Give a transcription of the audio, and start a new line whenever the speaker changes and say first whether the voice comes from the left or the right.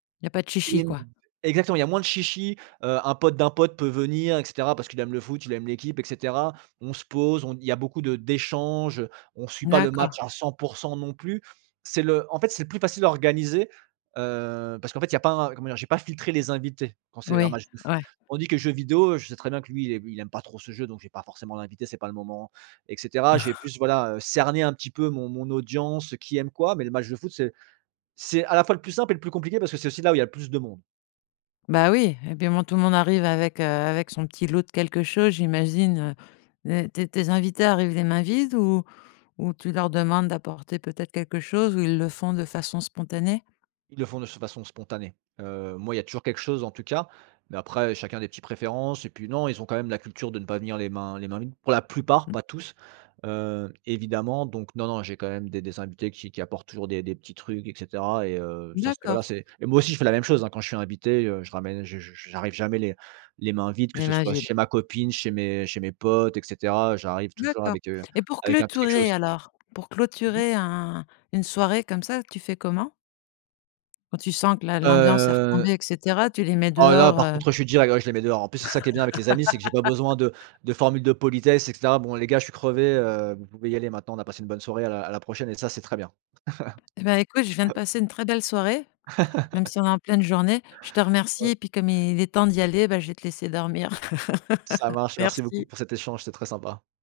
left: Il y a pas de
right: Ex
left: chichi, quoi.
right: exactement, il y a moins de chichis, heu, un pote d'un pote peut venir, et cetera, parce qu'il aime le foot, il aime l'équipe, et cetera. On se pose, on d il y a beaucoup de d'échanges. On suit pas le match
left: D'accord.
right: à 100 % non plus. C'est le en fait, c'est le plus facile à organiser, heu, parce qu'en fait, il y a pas un comment dire? J'ai pas filtré les invités quand c'est un
left: Oui,
right: match de foot.
left: ouais.
right: Tandis que les jeux vidéo, je sais très bien que lui, il ai il aime pas trop ce jeu donc je vais pas forcément l'inviter, c'est pas le moment, et cetera. J'ai plus voilà, heu, cerné un petit peu mon mon audience, qui aime quoi, mais le match de foot, c'est c'est à la fois le plus simple et le plus compliqué parce que c'est aussi là où il y a le plus de monde.
left: Bah, oui, et puis à un moment, tout le monde arrive avec, heu, avec son petit lot de quelque chose, j'imagine, heu, les tes tes invités arrivent les mains vides ou ou tu leur demandes d'apporter peut-être quelque chose? Ou ils le font de façon spontanée?
right: Ils le font de s de façon spontanée. Heu, moi il y a toujours quelque chose en tout cas, mais après chacun a des petites préférences. Et puis non, ils ont quand même la culture de ne pas venir les mains les mains vides, pour la plupart,
left: Mmh.
right: pas tous, heu, évidemment. Donc non, non, j'ai quand même des des invités qui qui apportent toujours des des petits trucs, et cetera, et heu, ça c'était voilà,
left: D'accord.
right: c'est et moi aussi, je fais la même chose, hein, quand je suis invité, heu, je ramène je je je j'arrive jamais les les mains vides, que
left: Les
right: ce
left: mains
right: soit
left: vides.
right: chez ma copine, chez mes chez mes potes et cetera, j'arrive toujours
left: D'accord.
right: avec, heu,
left: Et pour
right: avec un petit quelque
left: clôturer
right: chose.
left: alors, pour
right: Mmh mh.
left: clôturer un une soirée comme ça, tu fais comment? Quand tu sens que la l'ambiance est
right: Heu,
left: retombée, et cetera, tu les mets
right: ah là,
left: dehors,
right: par
left: heu?
right: contre je suis direct, ouais, je les mets dehors. En plus c'est ça qui est bien avec les amis, c'est que j'ai pas besoin de de formule de politesse, et cetera. «Bon, les gars je suis crevé, heu, vous pouvez y aller maintenant, on a passé une bonne soirée à la à la prochaine», et ça c'est très bien.
left: Et ben, écoute, je viens de passer une très belle soirée. Même si on est en pleine journée. Je te remercie.
right: Ouais.
left: Et puis, comme il est temps d'y aller, bah, je vais te laisser dormir.
right: Ça marche, merci beaucoup
left: Merci.
right: pour cet échange, c'était très sympa.